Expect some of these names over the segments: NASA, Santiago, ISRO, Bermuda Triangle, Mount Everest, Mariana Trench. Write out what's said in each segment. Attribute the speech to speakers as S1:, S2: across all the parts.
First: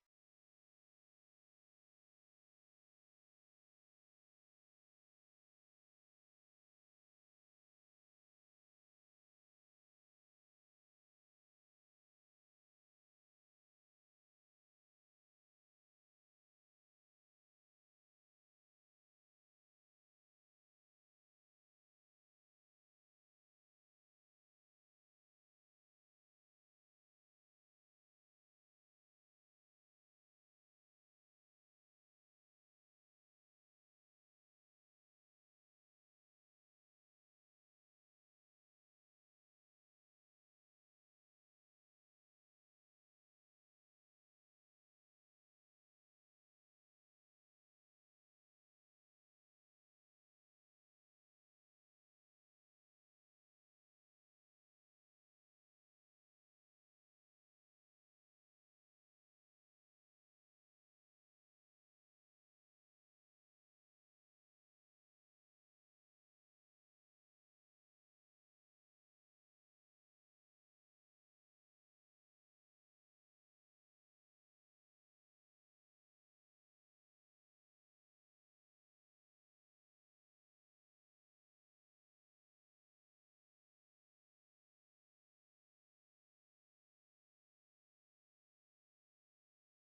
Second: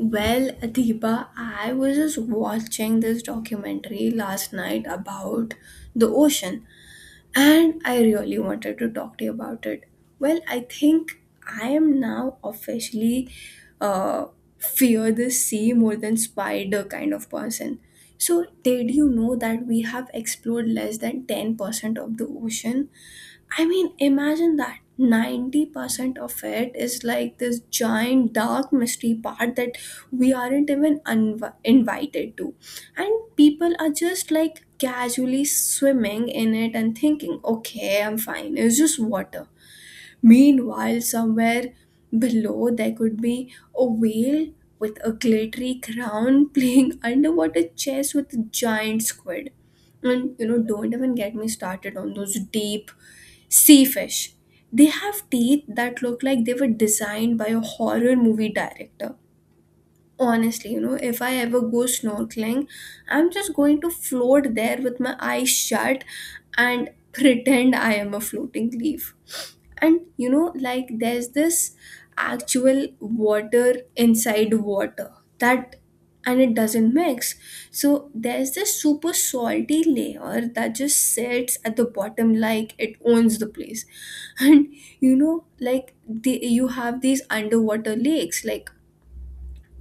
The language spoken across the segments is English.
S1: Well, Deepa, I was just watching this documentary last night about the ocean, and I really wanted to talk to you about it. Well, I think I am now officially uh, fear the sea more than spider kind of person. So, did you know that we have explored less than 10% of the ocean? I mean, imagine that 90% of it is like this giant dark mystery part that we aren't even invited to. And people are just like casually swimming in it and thinking, okay, I'm fine, it's just water. Meanwhile, somewhere below, there could be a whale with a glittery crown playing underwater chess with a giant squid, and don't even get me started on those deep sea fish. They have teeth that look like they were designed by a horror movie director, honestly. If I ever go snorkeling, I'm just going to float there with my eyes shut and pretend I am a floating leaf. And like, there's this actual water inside water that and it doesn't mix. So there's this super salty layer that just sits at the bottom like it owns the place. And you have these underwater lakes, like,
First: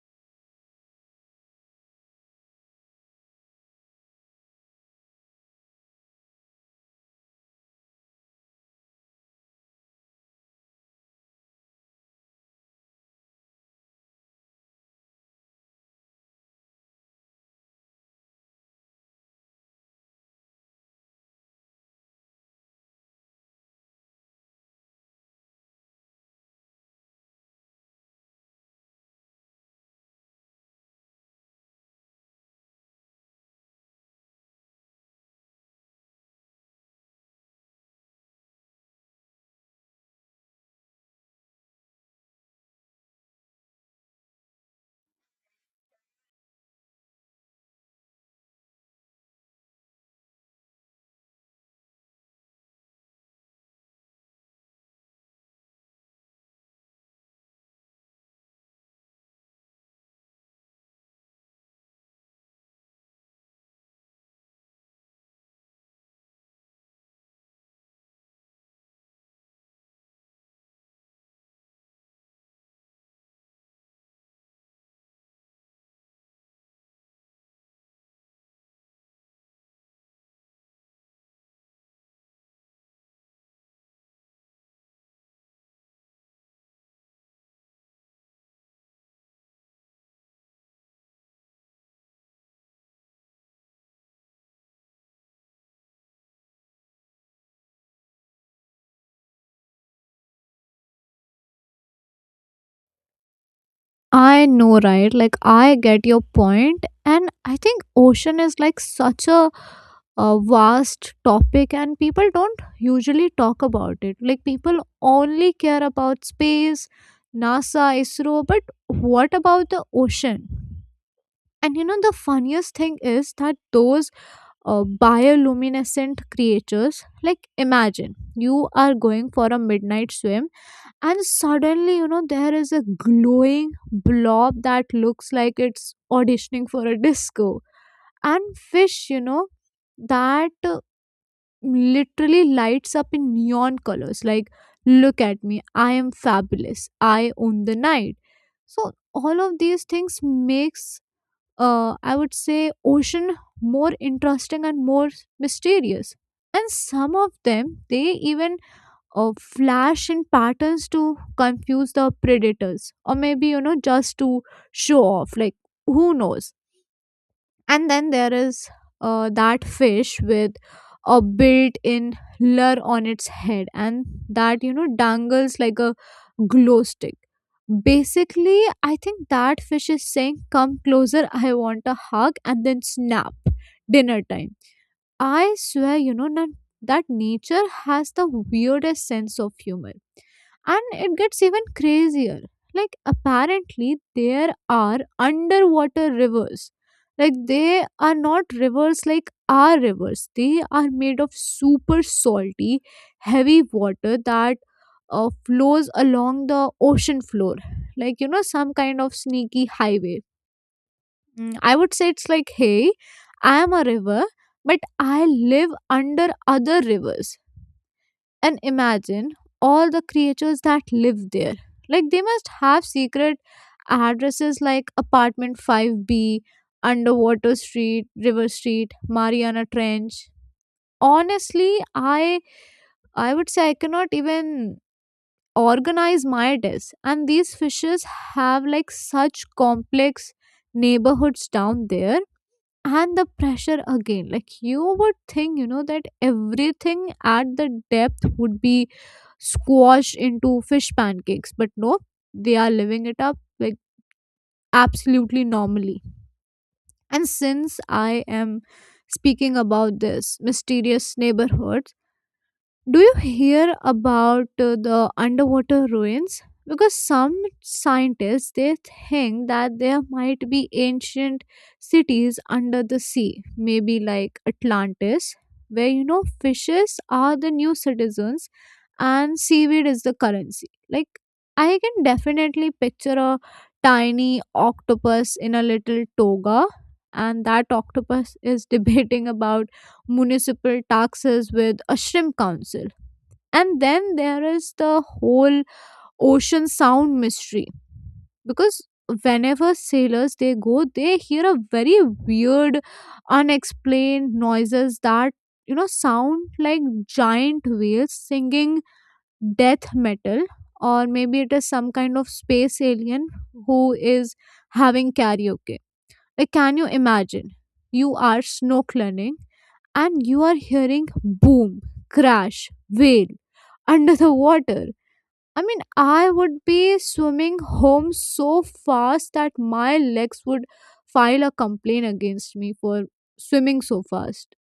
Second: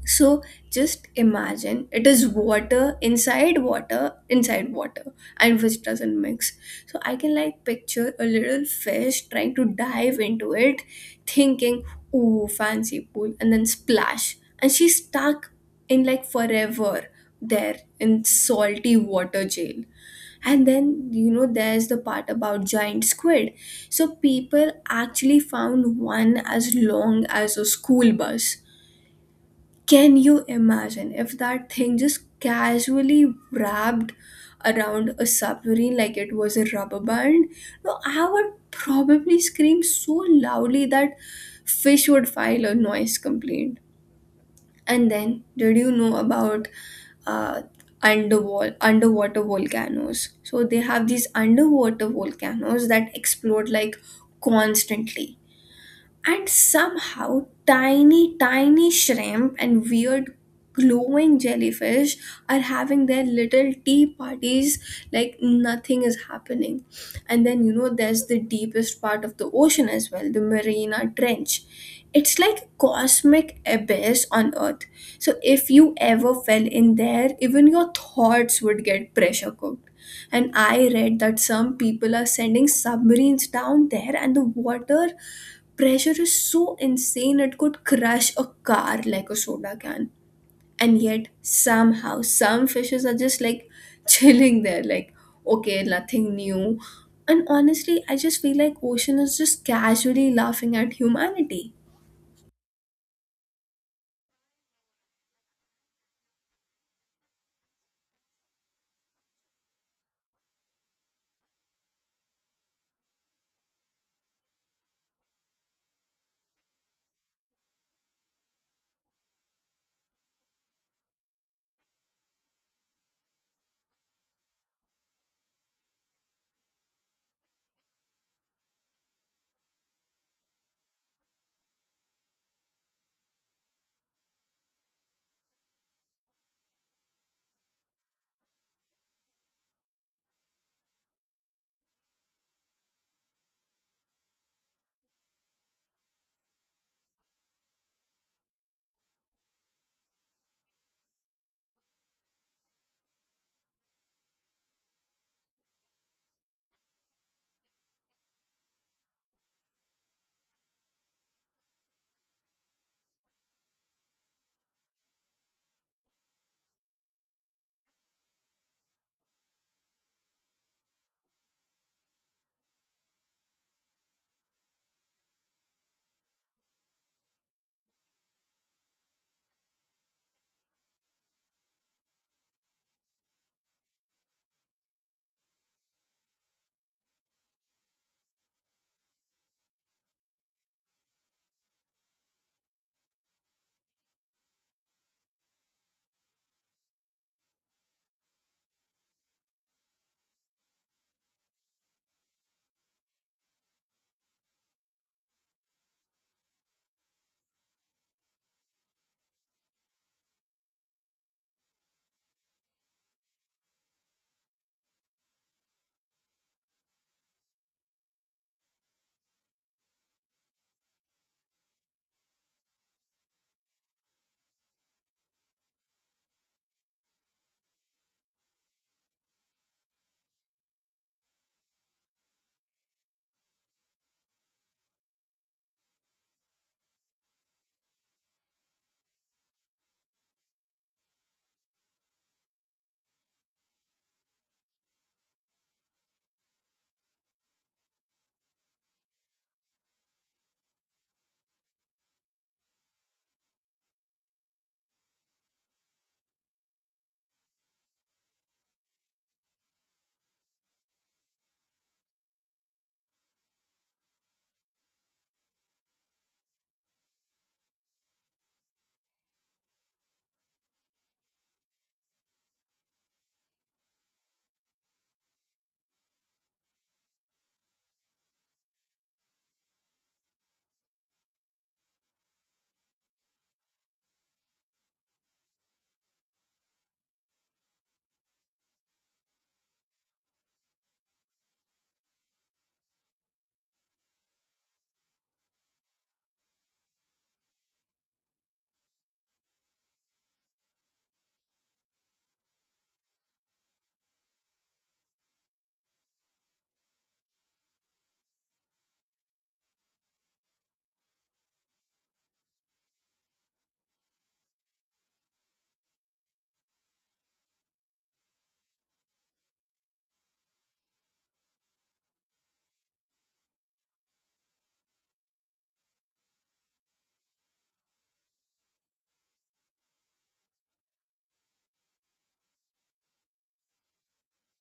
S1: so just imagine, it is water inside water inside water and which doesn't mix. So I can like picture a little fish trying to dive into it, thinking, ooh, fancy pool, and then splash. And she's stuck in, like, forever there in salty water jail. And then there's the part about giant squid. So people actually found one as long as a school bus. Can you imagine if that thing just casually wrapped around a submarine like it was a rubber band? No, I would probably scream so loudly that fish would file a noise complaint. And then, did you know about uh, underwater volcanoes? So they have these underwater volcanoes that explode like constantly, and somehow, tiny, tiny shrimp and weird glowing jellyfish are having their little tea parties like nothing is happening. And then, there's the deepest part of the ocean as well, the Marina Trench. It's like a cosmic abyss on Earth. So if you ever fell in there, even your thoughts would get pressure cooked. And I read that some people are sending submarines down there, and the water pressure is so insane it could crush a car like a soda can. And yet, somehow, some fishes are just like chilling there, like, okay, nothing new. And honestly, I just feel like ocean is just casually laughing at humanity.
S2: I know, right? Like, I get your point, and I think ocean is like such a vast topic, and people don't usually talk about it. Like, people only care about space, NASA, ISRO, but what about the ocean? And you know, the funniest thing is that those bioluminescent creatures, like, imagine you are going for a midnight swim, and suddenly, you know, there is a glowing blob that looks like it's auditioning for a disco. And fish, you know, that literally lights up in neon colors, like, look at me, I am fabulous, I own the night. So all of these things makes, I would say, ocean more interesting and more mysterious. And some of them they even, flash in patterns to confuse the predators, or maybe, you know, just to show off, like, who knows. And then there is, that fish with a built-in lure on its head, and that, you know, dangles like a glow stick. Basically, I think that fish is saying, come closer, I want a hug, and then snap, dinner time. I swear, you know, that nature has the weirdest sense of humor. And it gets even crazier. Like, apparently, there are underwater rivers. Like, they are not rivers like our rivers. They are made of super salty, heavy water that, flows along the ocean floor. Like, you know, some kind of sneaky highway. Mm, I would say it's like, hey, I am a river, but I live under other rivers. And imagine all the creatures that live there. Like, they must have secret addresses like apartment 5B, underwater street, river street, Mariana Trench. Honestly, I would say I cannot even organize my desk. And these fishes have like such complex neighborhoods down there. And the pressure again, like, you would think, you know, that everything at the depth would be squashed into fish pancakes, but no, they are living it up like absolutely normally. And since I am speaking about this mysterious neighborhood, do you hear about the underwater ruins? Because some scientists they think that there might be ancient cities under the sea, maybe like Atlantis, where, you know, fishes are the new citizens and seaweed is the currency. Like, I can definitely picture a tiny octopus in a little toga, and that octopus is debating about municipal taxes with a shrimp council. And then there is the whole ocean sound mystery, because whenever sailors they go, they hear a very weird, unexplained noises that, you know, sound like giant whales singing death metal, or maybe it is some kind of space alien who is having karaoke. Like, can you imagine you are snorkeling and you are hearing boom, crash, whale under the water? I mean, I would be swimming home so fast that my legs would file a complaint against me for swimming so fast.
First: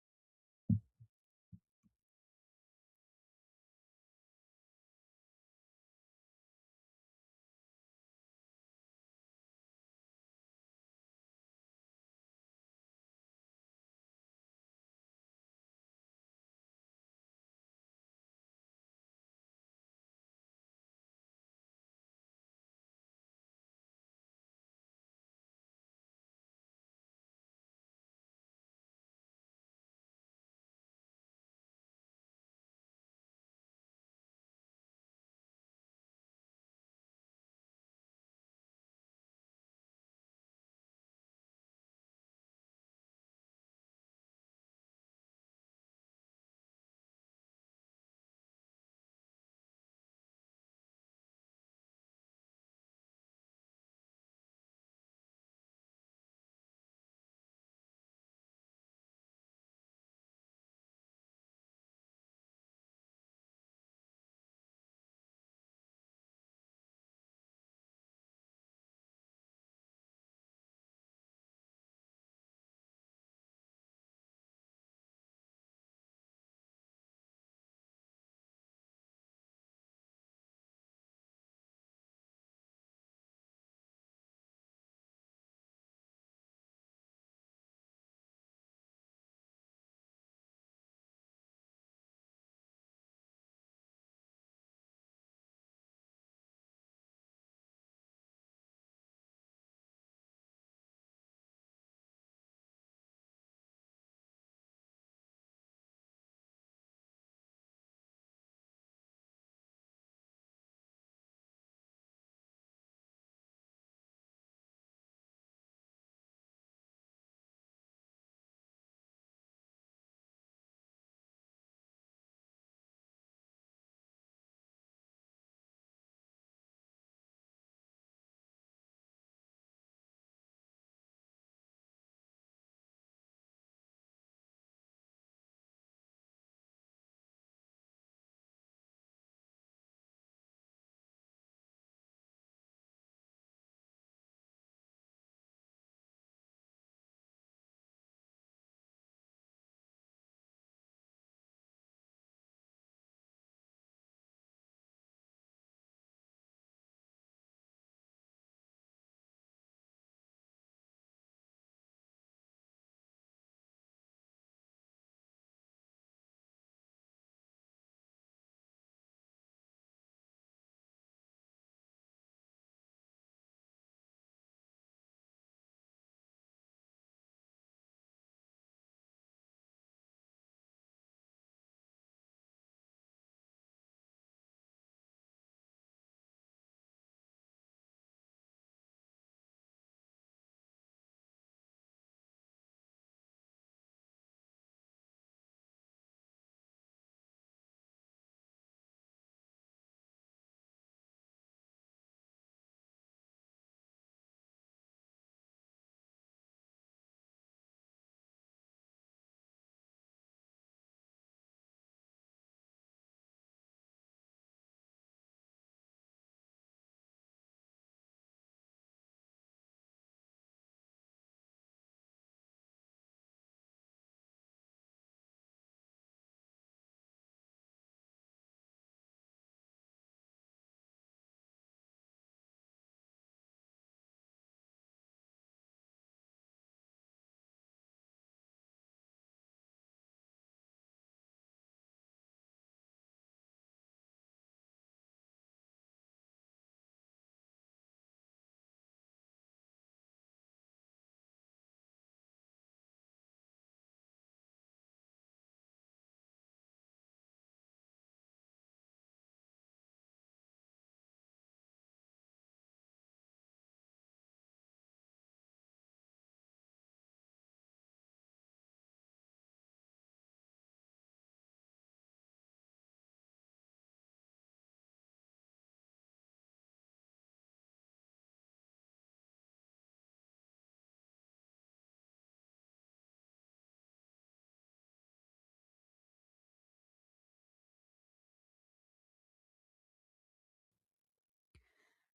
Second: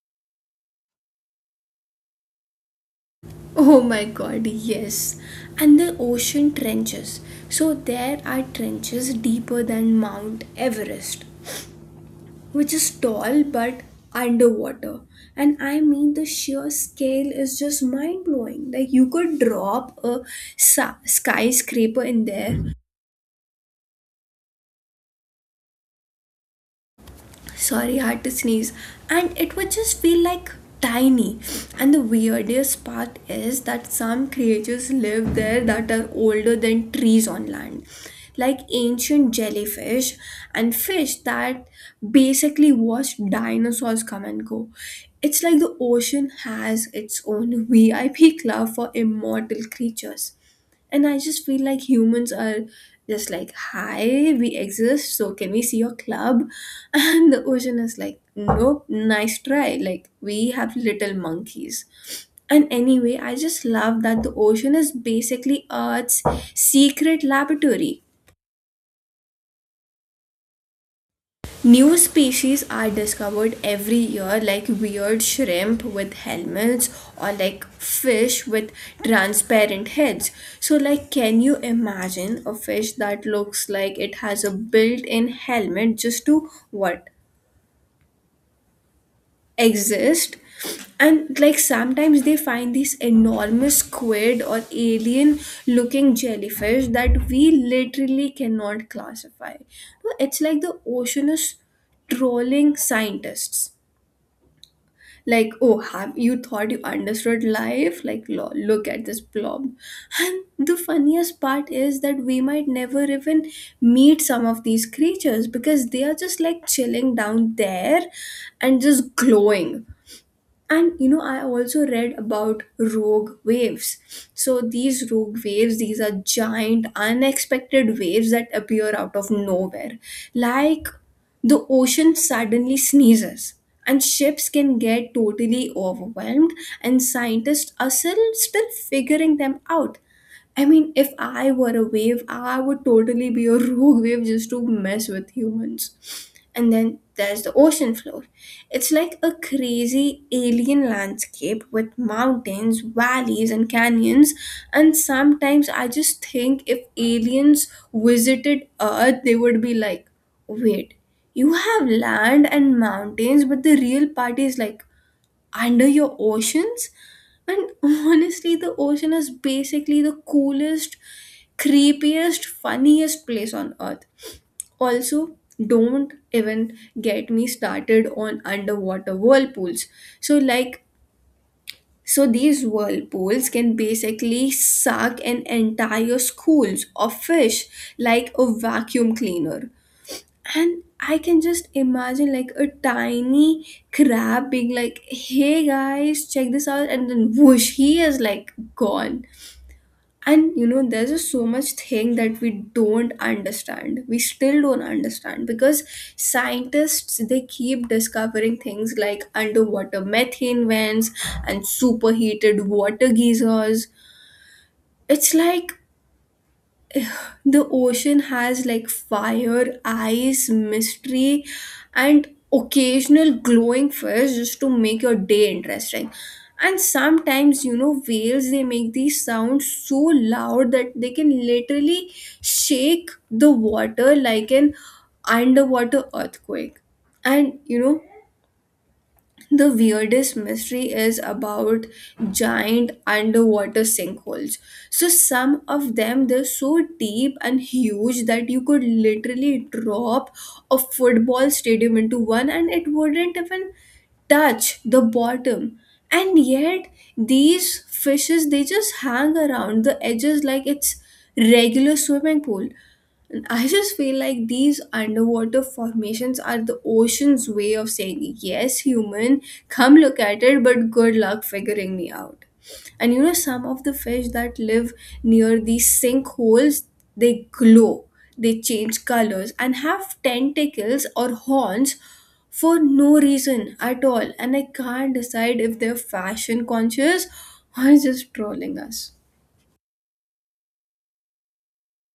S1: Oh my god, yes. And the ocean trenches. So there are trenches deeper than Mount Everest, which is tall but underwater. And I mean, the sheer scale is just mind blowing. Like, you could drop a skyscraper in there. Sorry, I had to sneeze. And it would just feel like tiny. And the weirdest part is that some creatures live there that are older than trees on land, like ancient jellyfish and fish that basically watched dinosaurs come and go. It's like the ocean has its own VIP club for immortal creatures. And I just feel like humans are just like, hi, we exist, so can we see your club? And the ocean is like, nope, nice try. Like, we have little monkeys. And anyway, I just love that the ocean is basically Earth's secret laboratory. New species are discovered every year, like weird shrimp with helmets or like fish with transparent heads. So, like, can you imagine a fish that looks like it has a built in helmet just to what? Exist. And like sometimes they find these enormous squid or alien looking jellyfish that we literally cannot classify. No, it's like the ocean is trolling scientists like, oh, have you thought you understood life? Like, look at this blob. And the funniest part is that we might never even meet some of these creatures because they are just like chilling down there and just glowing. And I also read about rogue waves. So these rogue waves, these are giant unexpected waves that appear out of nowhere, like the ocean suddenly sneezes, and ships can get totally overwhelmed, and scientists are still figuring them out. I mean, if I were a wave, I would totally be a rogue wave just to mess with humans. And then there's the ocean floor. It's like a crazy alien landscape with mountains, valleys, and canyons. And sometimes I just think if aliens visited Earth, they would be like, wait, you have land and mountains, but the real party is like under your oceans. And honestly, the ocean is basically the coolest, creepiest, funniest place on earth. Also, don't even get me started on underwater whirlpools. So like so these whirlpools can basically suck an entire schools of fish like a vacuum cleaner. And I can just imagine like a tiny crab being like, hey guys, check this out, and then whoosh, he is like gone. And there's just so much thing that we still don't understand, because scientists they keep discovering things like underwater methane vents and superheated water geysers. It's like the ocean has like fire, ice, mystery, and occasional glowing fish just to make your day interesting. And sometimes, whales they make these sounds so loud that they can literally shake the water like an underwater earthquake. And the weirdest mystery is about giant underwater sinkholes. So, some of them they're so deep and huge that you could literally drop a football stadium into one and it wouldn't even touch the bottom. And yet, these fishes they just hang around the edges like it's regular swimming pool. And I just feel like these underwater formations are the ocean's way of saying, yes, human, come look at it, but good luck figuring me out. And some of the fish that live near these sinkholes, they glow, they change colors, and have tentacles or horns for no reason at all. And I can't decide if they're fashion conscious or just trolling us.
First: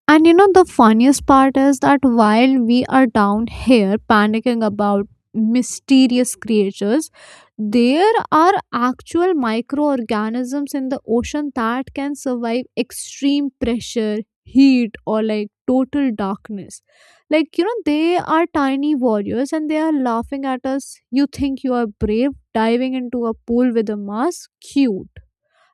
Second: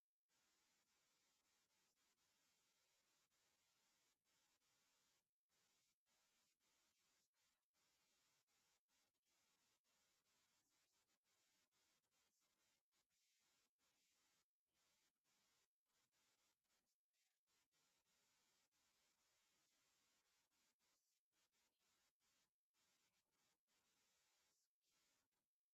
S2: And you know, the funniest part is that while we are down here panicking about mysterious creatures, there are actual microorganisms in the ocean that can survive extreme pressure, heat, or like total darkness. Like, you know, they are tiny warriors and they are laughing at us. You think you are brave diving into a pool with a mask? Cute.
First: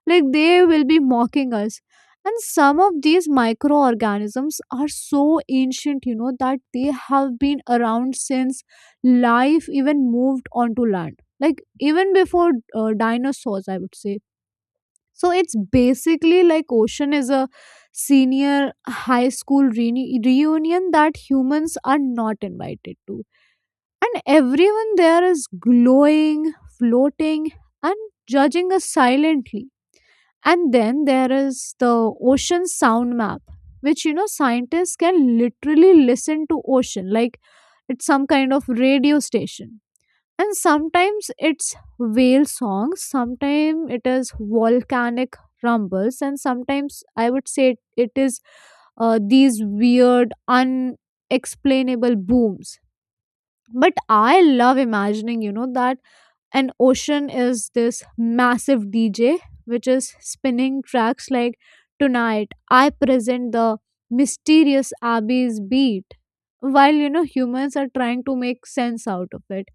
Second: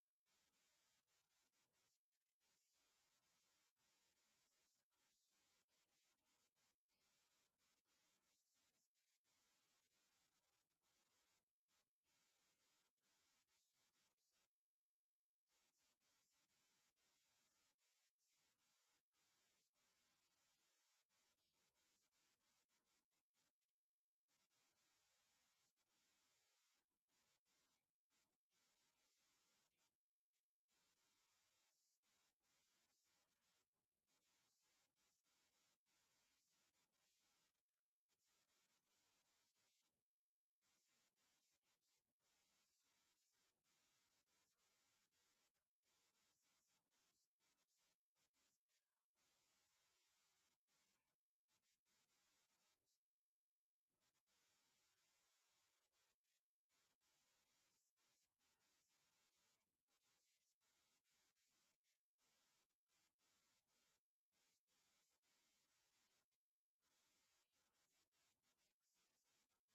S2: Like, they will be mocking us. And some of these microorganisms are so ancient, you know, that they have been around since life even moved onto land, like, even before, dinosaurs, I would say. So it's basically like ocean is a senior high school reunion that humans are not invited to, and everyone there is glowing, floating, and judging us silently. And then there is the ocean sound map, which, you know, scientists can literally listen to ocean like it's some kind of radio station. And sometimes it's whale songs, sometimes it is volcanic rumbles, and sometimes I would say it is, these weird, unexplainable booms. But I love imagining, you know, that and ocean is this massive DJ which is spinning tracks like, tonight I present the mysterious abbey's beat, while, you know, humans are trying to make sense out of it.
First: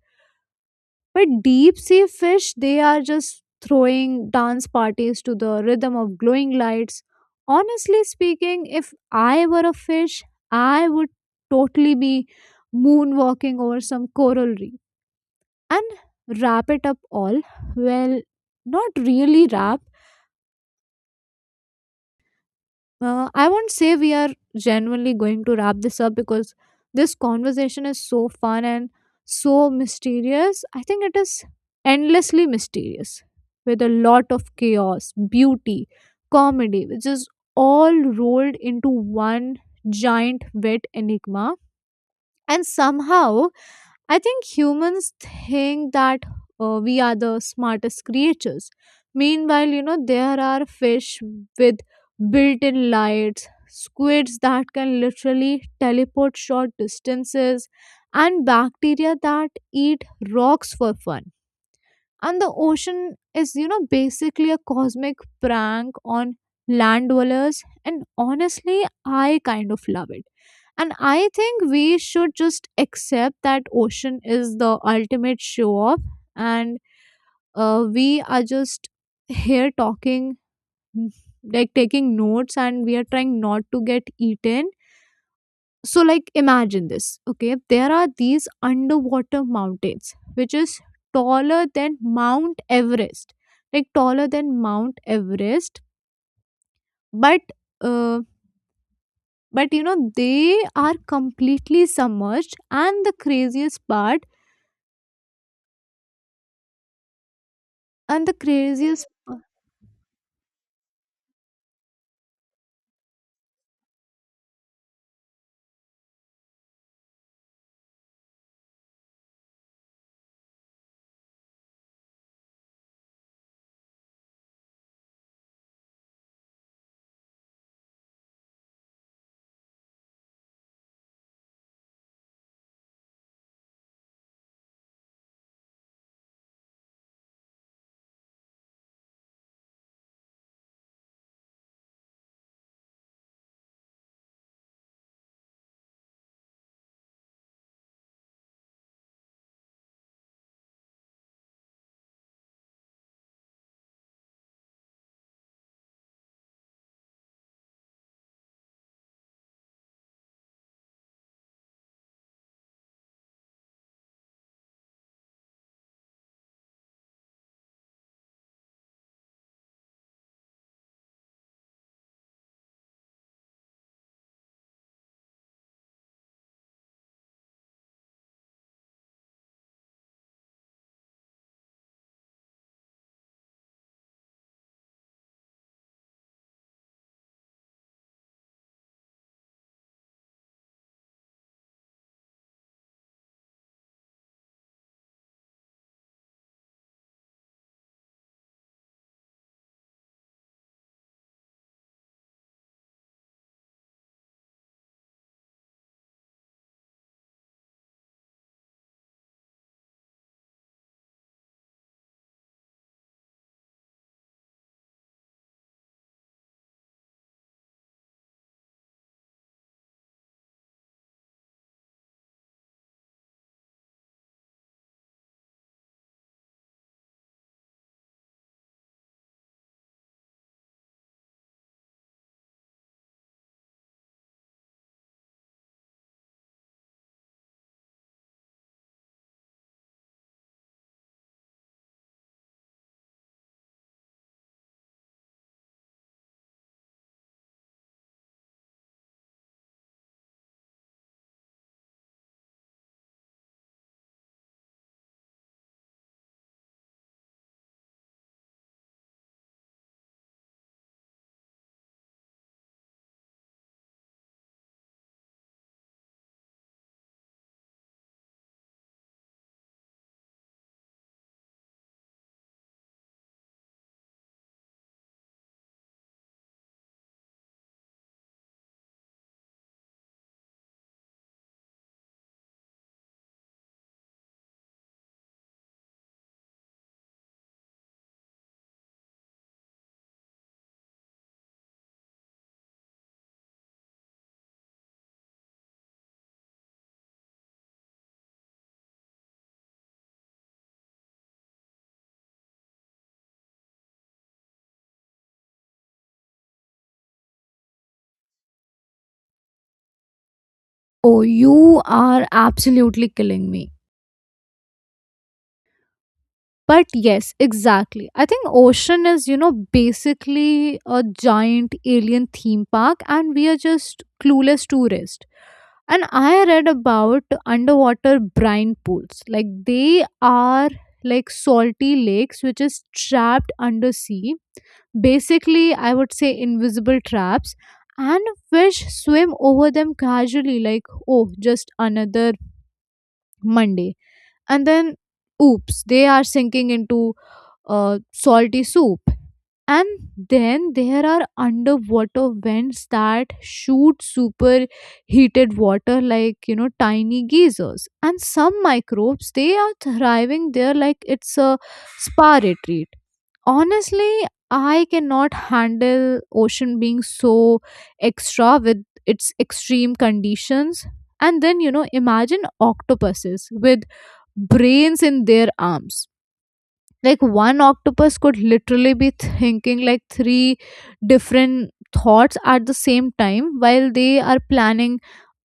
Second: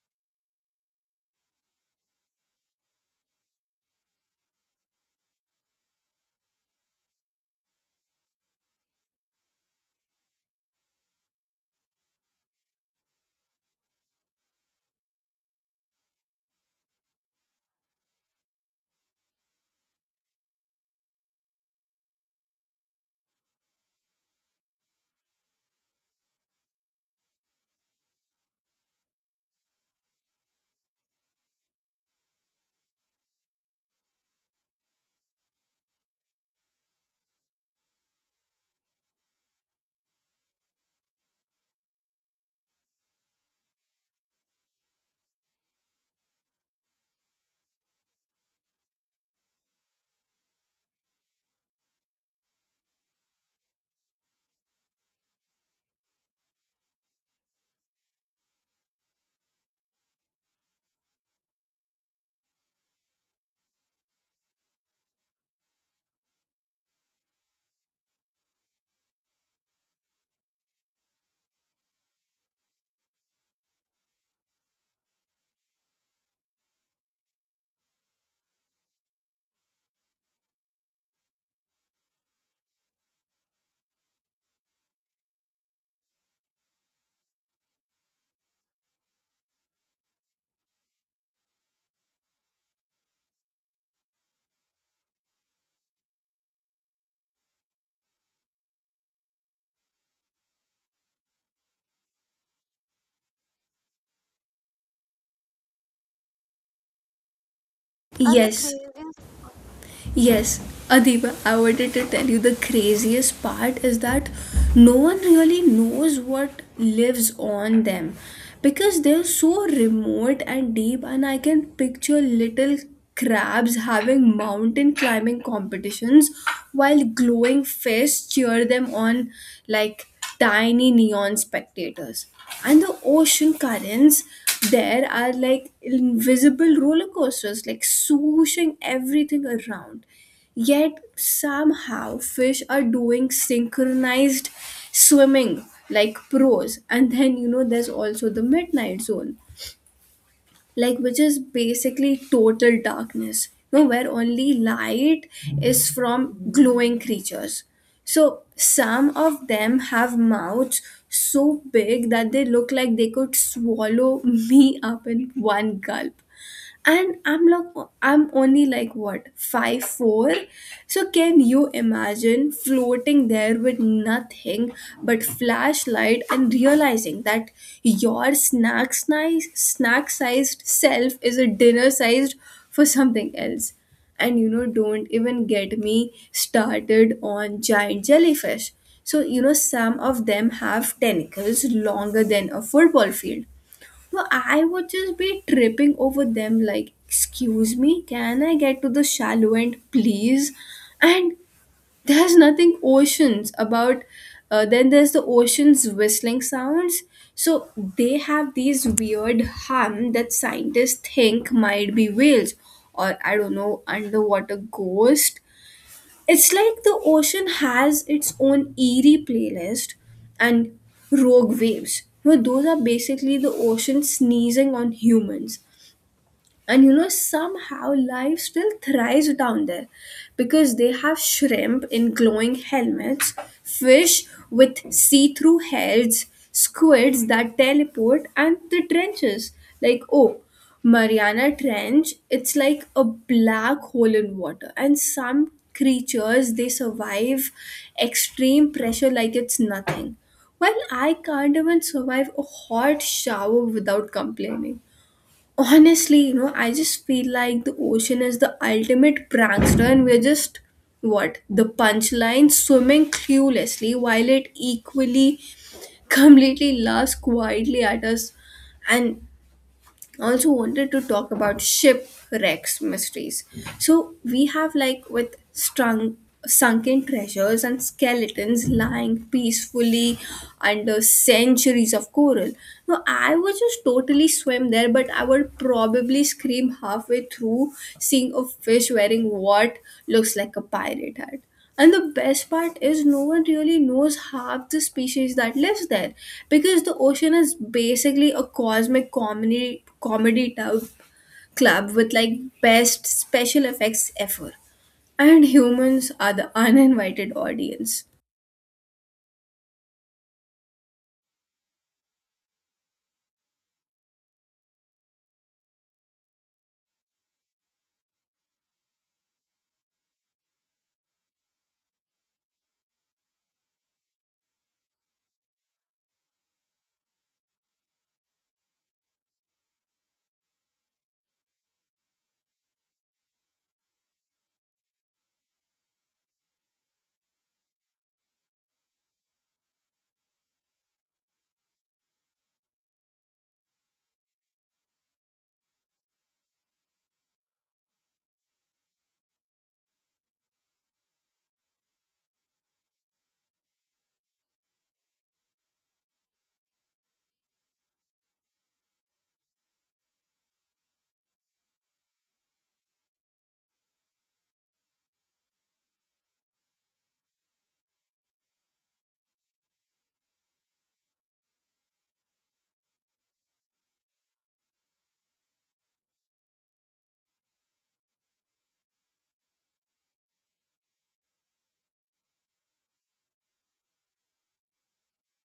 S2: But deep sea fish, they are just throwing dance parties to the rhythm of glowing lights. Honestly speaking, if I were a fish, I would totally be moonwalking over some coral reef and wrap it up all. Well, not really wrap. I won't say we are genuinely going to wrap this up, because this conversation is so fun and so mysterious. I think it is endlessly mysterious with a lot of chaos, beauty, comedy, which is all rolled into one giant wet enigma. And somehow I think humans think that, we are the smartest creatures. Meanwhile, you know, there are fish with built in lights, squids that can literally teleport short distances, and bacteria that eat rocks for fun. And the ocean is, you know, basically a cosmic prank on land dwellers, and honestly, I kind of love it. And I think we should just accept that ocean is the ultimate show off. And, we are just here talking, like taking notes, and we are trying not to get eaten. So, like, imagine this, okay? There are these underwater mountains, which is taller than Mount Everest, like taller than Mount Everest, but, uh, but you know, they are completely submerged. And the craziest part, and the
S1: Yes.
S2: craziest,
S1: Yes, Adiba, I wanted to tell you the craziest part is that no one really knows what lives on them because they're so remote and deep, and I can picture little crabs having mountain climbing competitions while glowing fish cheer them on like tiny neon spectators. And the ocean currents there are like invisible roller coasters, like swooshing everything around. Yet somehow fish are doing synchronized swimming like pros. And then, there's also the midnight zone, like, which is basically total darkness, where only light is from glowing creatures. So some of them have mouths so big that they look like they could swallow me up in one gulp. And I'm like, I'm only like, what, 5'4"? So can you imagine floating there with nothing but flashlight and realizing that your snack sized self is a dinner sized for something else. And don't even get me started on giant jellyfish. So some of them have tentacles longer than a football field, so I would just be tripping over them like, excuse me, can I get to the shallow end, please? And there's nothing oceans about, then there's the ocean's whistling sounds. So they have these weird hum that scientists think might be whales, or I don't know, underwater ghost. It's like the ocean has its own eerie playlist and rogue waves. Those are basically the ocean sneezing on humans. And somehow life still thrives down there, because they have shrimp in glowing helmets, fish with see-through heads, squids that teleport, and the trenches, like, oh, Mariana trench, it's like a black hole in water, and some creatures they survive extreme pressure like it's nothing. Well, I can't even survive a hot shower without complaining. Honestly, I just feel like the ocean is the ultimate prankster, and we're just what, the punchline, swimming cluelessly while it equally completely laughs quietly at us. And also wanted to talk about shipwrecks mysteries. So we have like with strung sunken treasures and skeletons lying peacefully under centuries of coral. Now I would just totally swim there, but I would probably scream halfway through seeing a fish wearing what looks like a pirate hat. And the best part is, no one really knows half the species that lives there, because the ocean is basically a cosmic comedy tub club with like best special effects ever. And humans are the uninvited audience.
S2: oh, you are absolutely killing me. But yes, exactly. I think ocean is, you know, basically a giant alien theme park, and we are just clueless tourists. And I read about underwater brine pools. Like, they are like salty lakes which is trapped under sea. Basically, I would say invisible traps. And fish swim over them casually, like, oh, just another Monday. And then, oops, they are sinking into, salty soup. And then there are underwater vents that shoot super heated water, like, you know, tiny geysers, and some microbes they are thriving there like it's a spa retreat. Honestly, I cannot handle ocean being so extra with its extreme conditions. And then, you know, imagine octopuses with brains in their arms. Like, one octopus could literally be thinking like three different thoughts at the same time while they are planning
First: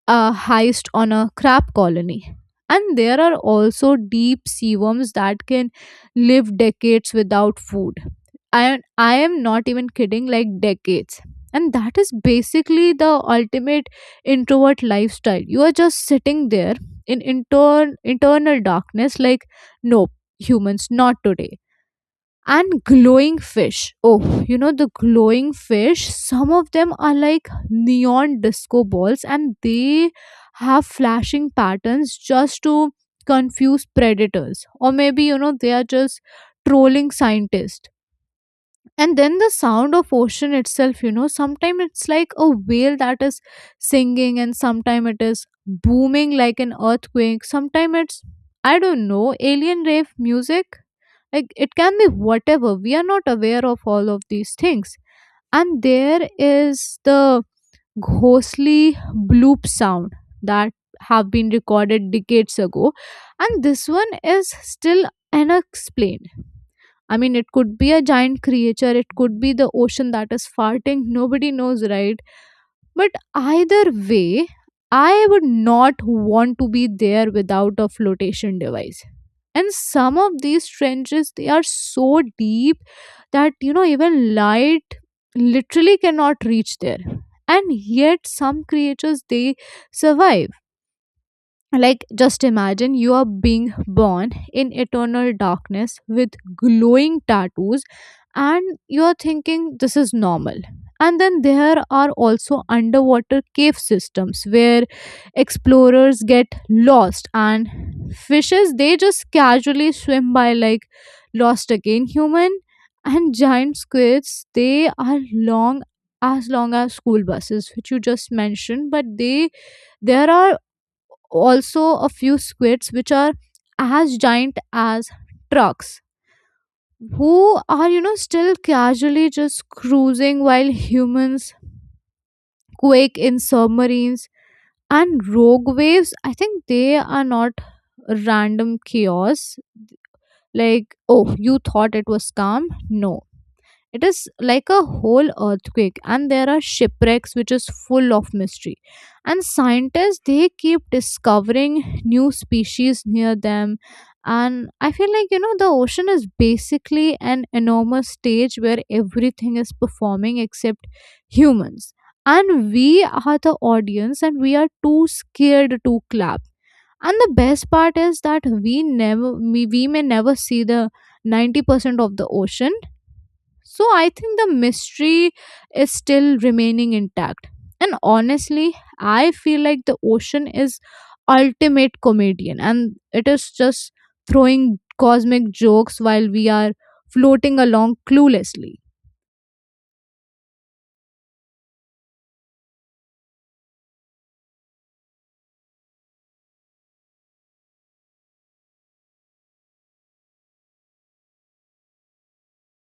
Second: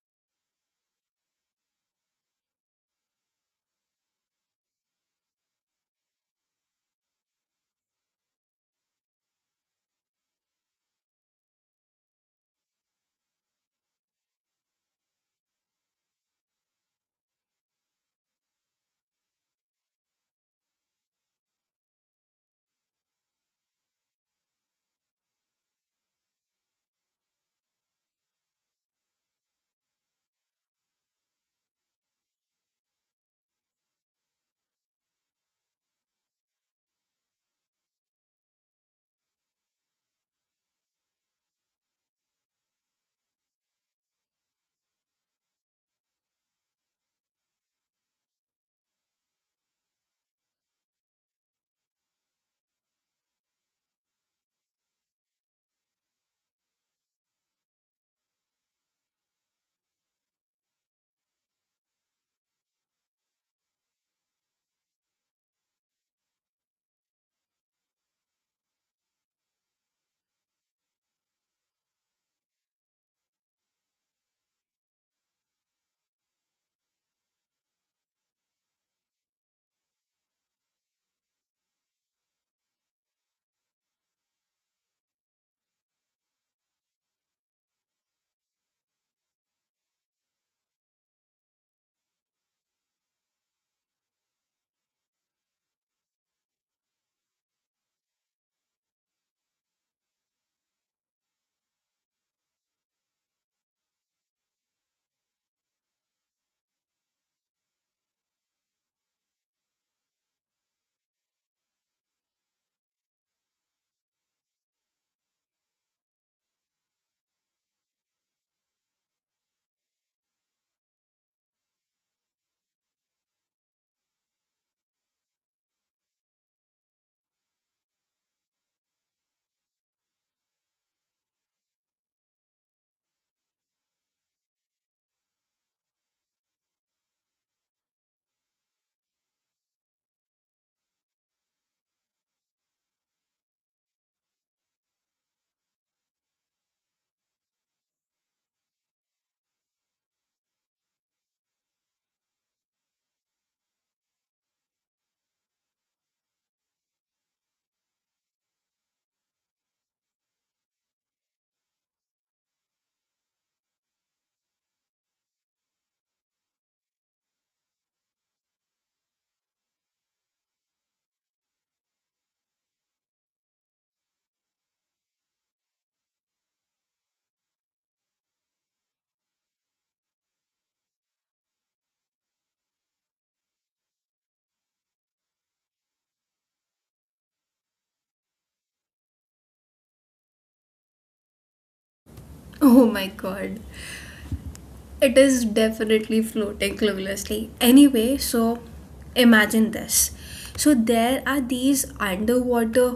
S2: a heist on a crab colony. And there are also deep sea worms that can live decades without food. I i am not even kidding, like, decades. And that is basically the ultimate introvert lifestyle. You are just sitting there in internal darkness, like, nope, humans, not today. And glowing fish. Oh, you know the glowing fish, some of them are like neon disco balls, and they have flashing patterns just to confuse predators. Or maybe, you know, they are just trolling scientists. And then the sound of ocean itself, you know, sometimes it's like a whale that is singing, and sometimes it is booming like an earthquake. Sometimes it's, I don't know, alien rave music. Like, it can be whatever, we are not aware of all of these things. And there is the ghostly bloop sound that have been recorded decades ago, and this one is still unexplained. I mean, it could be a giant creature, it could be the ocean that is farting, nobody knows, right? But either way, I would not want to be there without a flotation device. And some of these trenches, they are so deep that, you know, even light literally cannot reach there. And yet, some creatures, they survive. Like, just imagine you are being born in eternal darkness with glowing tattoos, and you're thinking this is normal. And then there are also underwater cave systems where explorers get lost, and fishes they just casually swim by, like, lost again, human. And giant squids, they are long as school buses, which you just mentioned, but they there are also a few squids which are as giant as trucks, who are, you know, still casually just cruising while humans quake in submarines. And rogue waves, I think they are not random chaos. Like, oh, you thought it was calm? No. It is like a whole earthquake. And there are shipwrecks which is full of mystery, and scientists they keep discovering new species near them. And I feel like, you know, the ocean is basically an enormous stage where everything is performing except humans. And we are the audience, and we are too scared to clap. And the best part is that we may never see the 90% of the ocean, so I think the mystery is still remaining intact. And honestly, I feel like the ocean is ultimate comedian, and it is just throwing cosmic jokes while we are floating along cluelessly.
S1: Oh my god. It is definitely floating cluelessly. Anyway, so imagine this. So there are these underwater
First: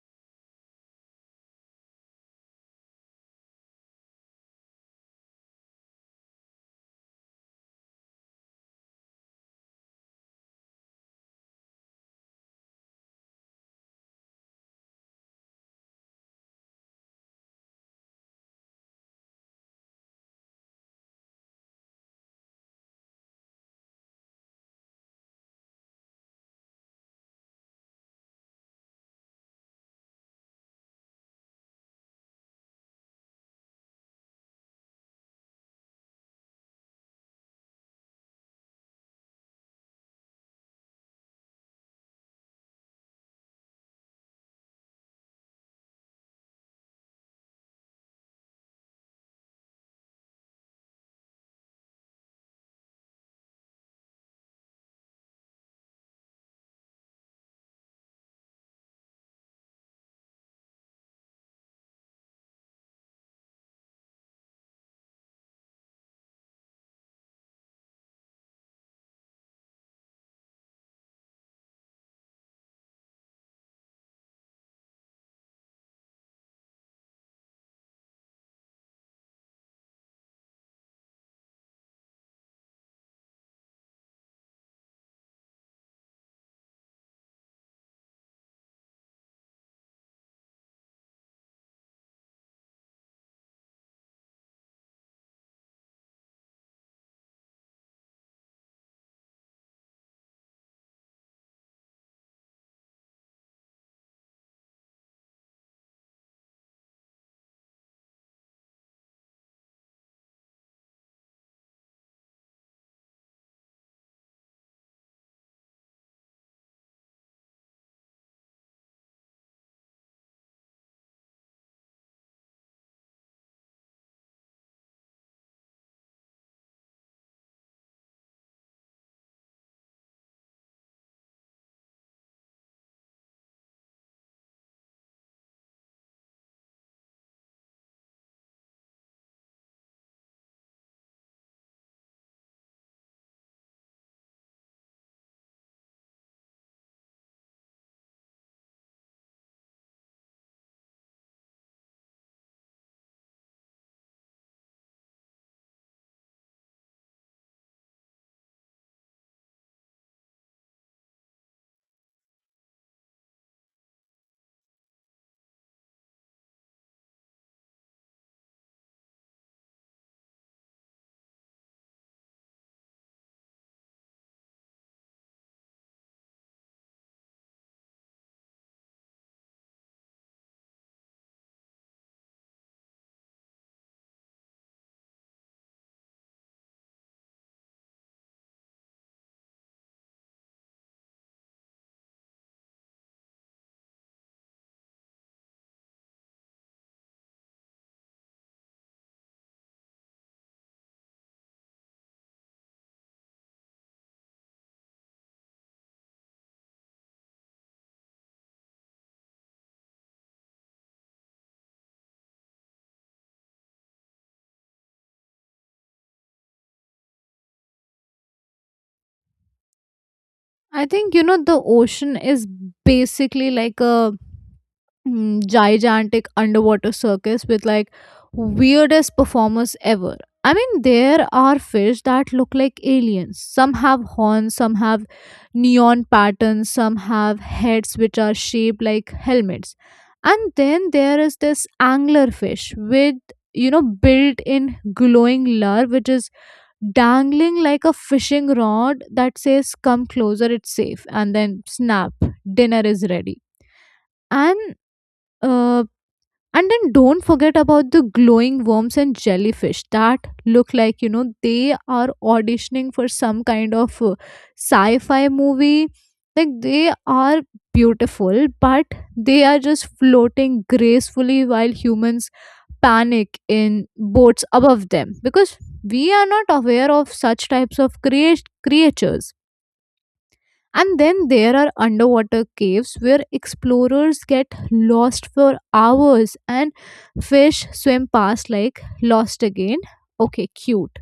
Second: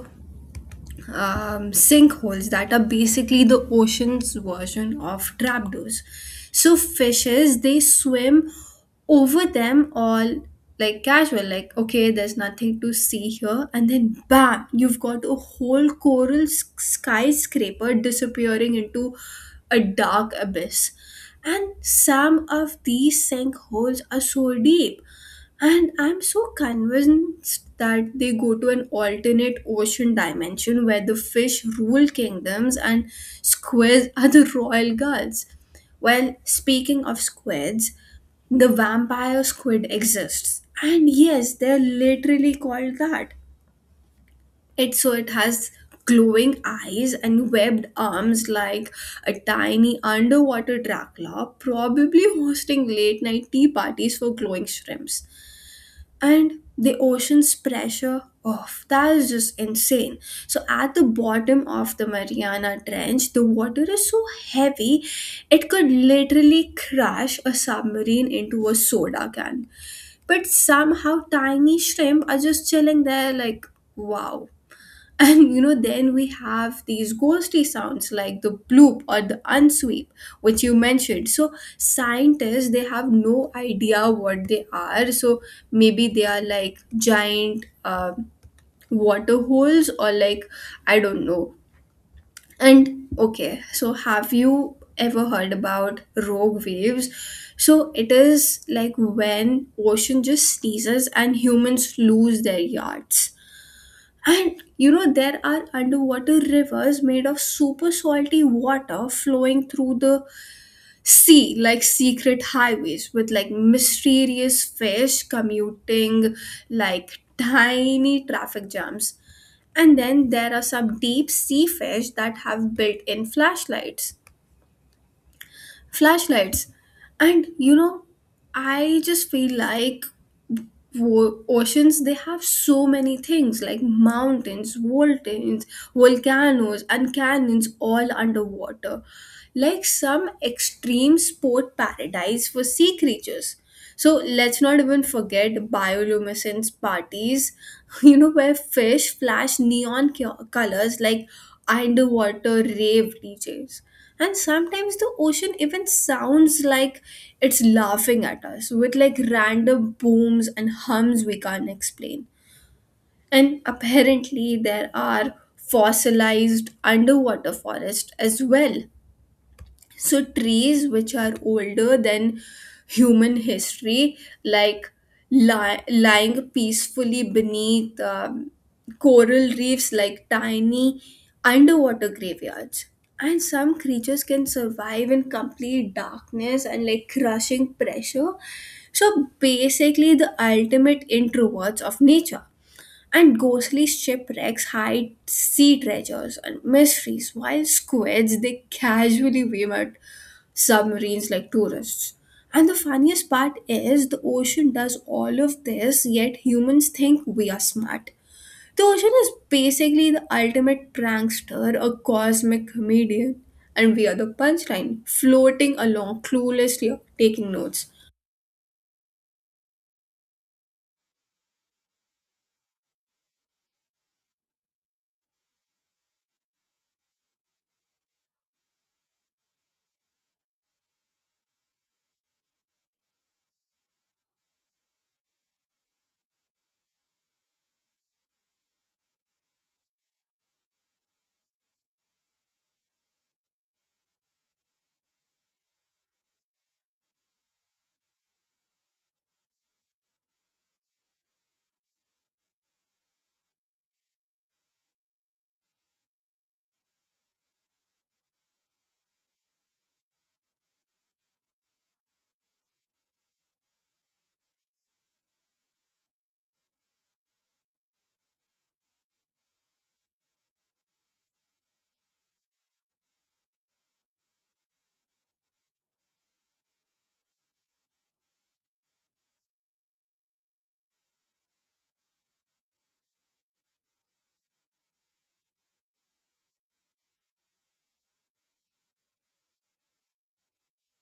S1: sinkholes that are basically the ocean's version of trapdoors. So fishes they swim over them all like casual, like, okay, there's nothing to see here, and then bam, you've got a whole coral skyscraper disappearing into a dark abyss. And some of these sinkholes are so deep. And I'm so convinced that they go to an alternate ocean dimension where the fish rule kingdoms and squids are the royal guards. Well, speaking of squids, the vampire squid exists. And yes, they're literally called that. It has glowing eyes and webbed arms like a tiny underwater Dracula, probably hosting late night tea parties for glowing shrimps. And the ocean's pressure, oh, that is just insane. So at the bottom of the Mariana trench, the water is so heavy it could literally crash a submarine into a soda can, but somehow tiny shrimp are just chilling there like, wow. And then we have these ghostly sounds like the bloop or the unsweep, which you mentioned. So scientists they have no idea what they are. So maybe they are like giant water holes, or like, I don't know. And okay, so have you ever heard about rogue waves? So it is like when ocean just sneezes and humans lose their yards. And there are underwater rivers made of super salty water flowing through the sea, like secret highways with like mysterious fish commuting, like tiny traffic jams. And then there are some deep sea fish that have built in flashlights. Flashlights. And I just feel like oceans they have so many things like mountains, volcanoes, and canyons all underwater, like some extreme sport paradise for sea creatures. So let's not even forget bioluminescence parties, where fish flash neon colors like underwater rave DJs. And sometimes the ocean even sounds like it's laughing at us with like random booms and hums we can't explain. And apparently, there are fossilized underwater forests as well, so, trees which are older than human history, like lying peacefully beneath coral reefs like tiny underwater graveyards. And some creatures can survive in complete darkness and like crushing pressure. So, basically, the ultimate introverts of nature. And ghostly shipwrecks hide sea treasures and mysteries, while squids they casually beam at submarines like tourists. And the funniest part is the ocean does all of this, yet humans think we are smart. The ocean is basically the ultimate prankster, a cosmic comedian, and we are the punchline, floating along cluelessly, taking notes.
S2: I think, you know, the ocean is basically like a, mm, gigantic underwater circus with like weirdest performers ever. I mean, there are fish that look like aliens. Some have horns, some have neon patterns, some have heads which are shaped like helmets. And then there is this angler fish with, built in glowing lure, which is dangling like a fishing rod that says, Come closer, it's safe. And then snap, dinner is ready. And uh, and then don't forget about the glowing worms and jellyfish that look like, they are auditioning for some kind of sci fi movie. Like they are beautiful, but they are just floating gracefully while humans panic in boats above them because we are not aware of such types of creatures. And then there are underwater caves where explorers get lost for hours and fish swim past like lost again. Okay, cute.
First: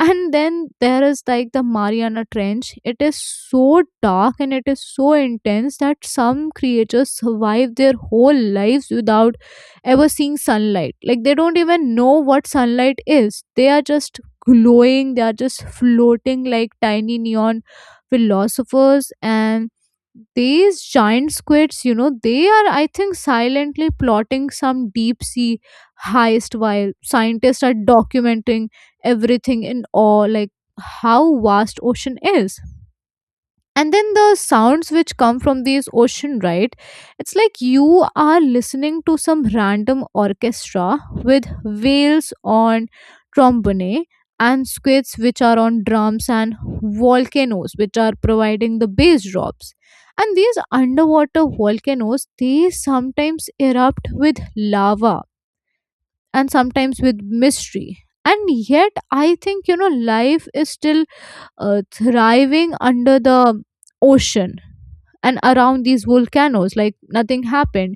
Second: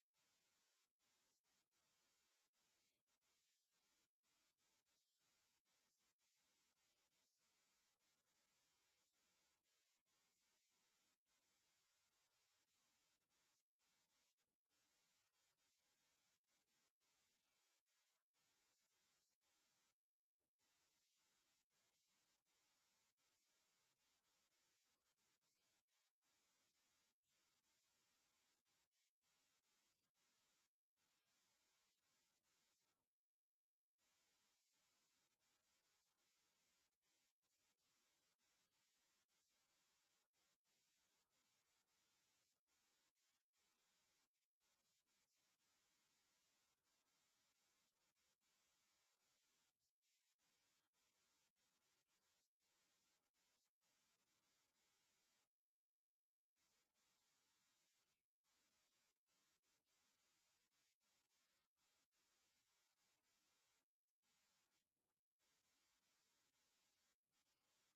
S2: And then there is like the Mariana Trench. It is so dark and it is so intense that some creatures survive their whole lives without ever seeing sunlight. Like, they don't even know what sunlight is. They are just glowing, they are just floating like tiny neon philosophers. And these giant squids, they are, I think, silently plotting some deep sea heist while scientists are documenting everything in awe, like how vast ocean is. And then the sounds which come from these ocean, right? It's like you are listening to some random orchestra with whales on trombone and squids which are on drums and volcanoes which are providing the bass drops. And these underwater volcanoes, they sometimes erupt with lava and sometimes with mystery. And yet I think life is still thriving under the ocean and around these volcanoes, like nothing happened.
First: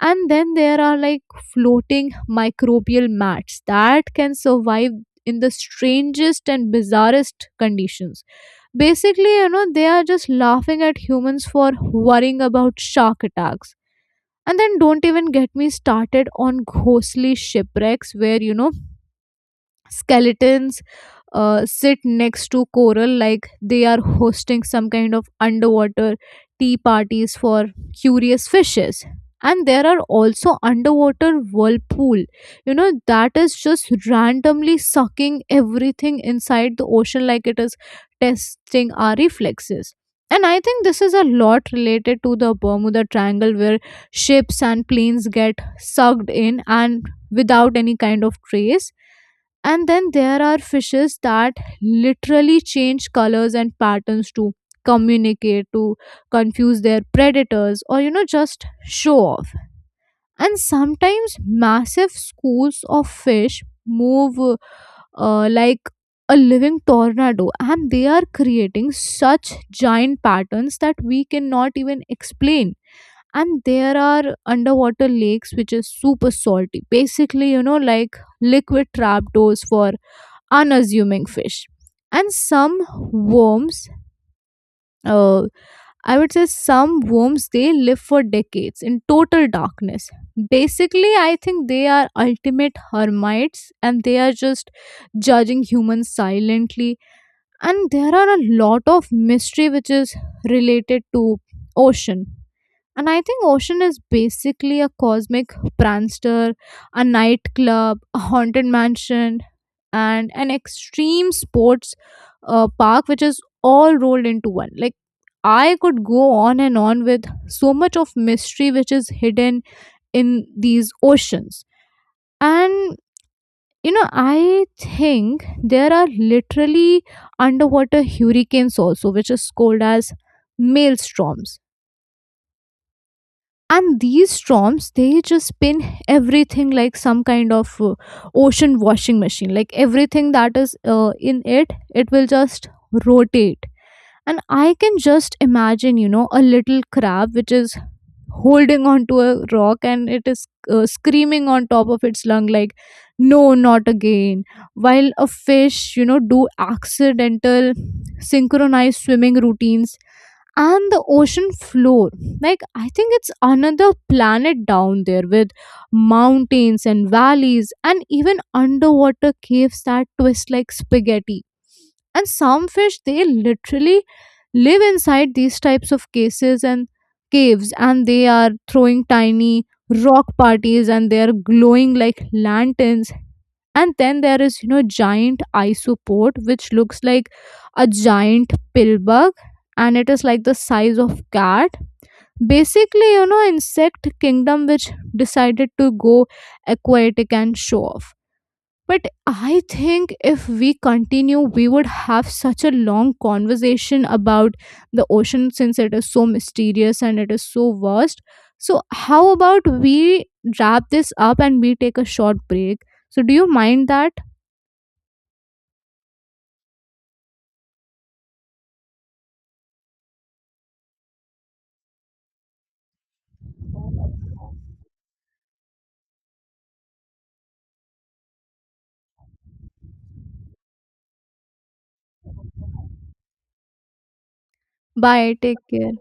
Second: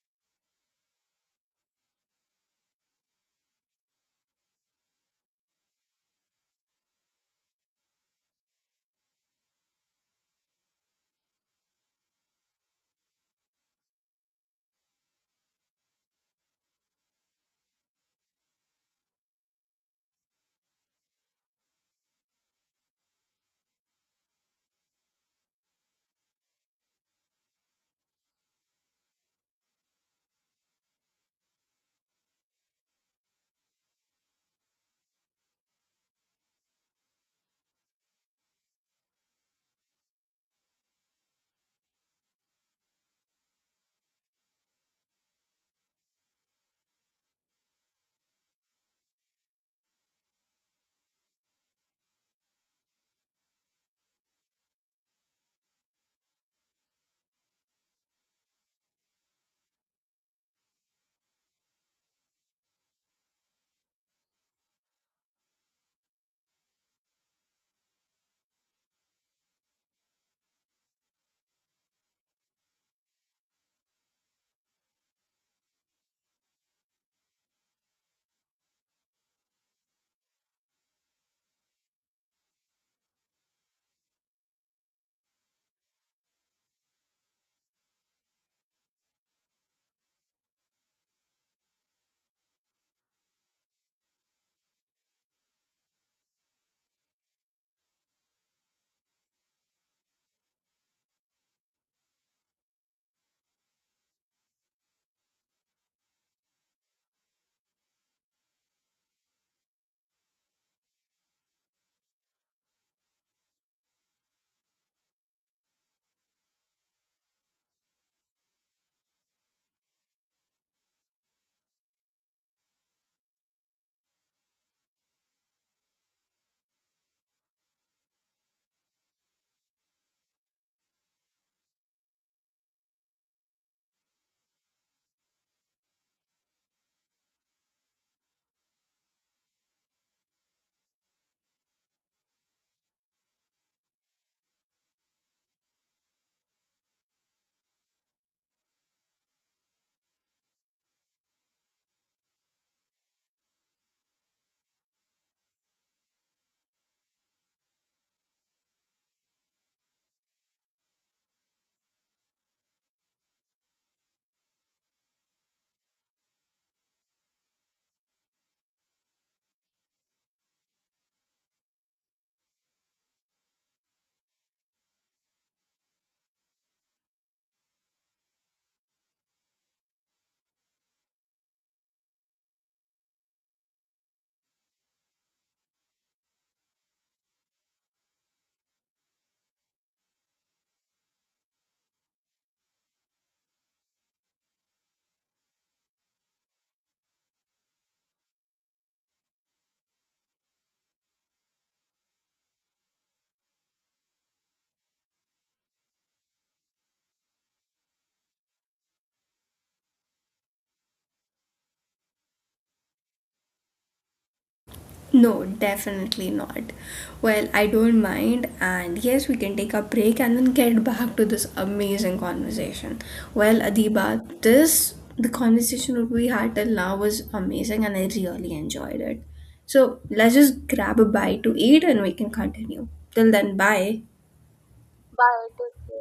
S2: And then there are like floating microbial mats that can survive in the strangest and bizarrest conditions. Basically, they are just laughing at humans for worrying about shark attacks. And then don't even get me started on ghostly shipwrecks where, skeletons sit next to coral like they are hosting some kind of underwater tea parties for curious fishes. And there are also underwater whirlpool. That is just randomly sucking everything inside the ocean like it is testing our reflexes. And I think this is a lot related to the Bermuda Triangle where ships and planes get sucked in and without any kind of trace. And then there are fishes that literally change colors and patterns to communicate, to confuse their predators, or just show off. And sometimes massive schools of fish move like a living tornado, and they are creating such giant patterns that we cannot even explain. And there are underwater lakes which is super salty, basically, like liquid trapdoors for unassuming fish. And some worms uh, I would say some worms, they live for decades in total darkness. Basically, I think they are ultimate hermits, and they are just judging humans silently. And there are a lot of mystery which is related to ocean. And I think ocean is basically a cosmic prankster, a nightclub, a haunted mansion, and an extreme sports park, which is all rolled into one. Like, I could go on and on with so much of mystery which is hidden in these oceans. And, I think there are literally underwater hurricanes also, which is called as maelstroms. And these storms, they just spin everything like some kind of ocean washing machine. Like everything that is in it will just rotate. And I can just imagine, a little crab which is holding on to a rock and it is screaming on top of its lung like, no, not again, while a fish, do accidental synchronized swimming routines. And the ocean floor, like, I think it's another planet down there with mountains and valleys and even underwater caves that twist like spaghetti. And some fish, they literally live inside these types of cases and caves, and they are throwing tiny rock parties and they are glowing like lanterns. And then there is, giant isopod which looks like a giant pill bug, and it is like the size of cat. Basically, insect kingdom which decided to go aquatic and show off. But I think if we continue, we would have such a long conversation about the ocean since it is so mysterious and it is so vast. So, how about we wrap this up and we take a short break? So, do you mind that?
S1: No, definitely not. Well, I don't mind, and yes, we can take a break and then get back to this amazing conversation. Well, Adiba, this the conversation that we had till now was amazing, and I really enjoyed it. So let's just grab a bite to eat, and we can continue. Till then, bye.
S2: Bye, take care.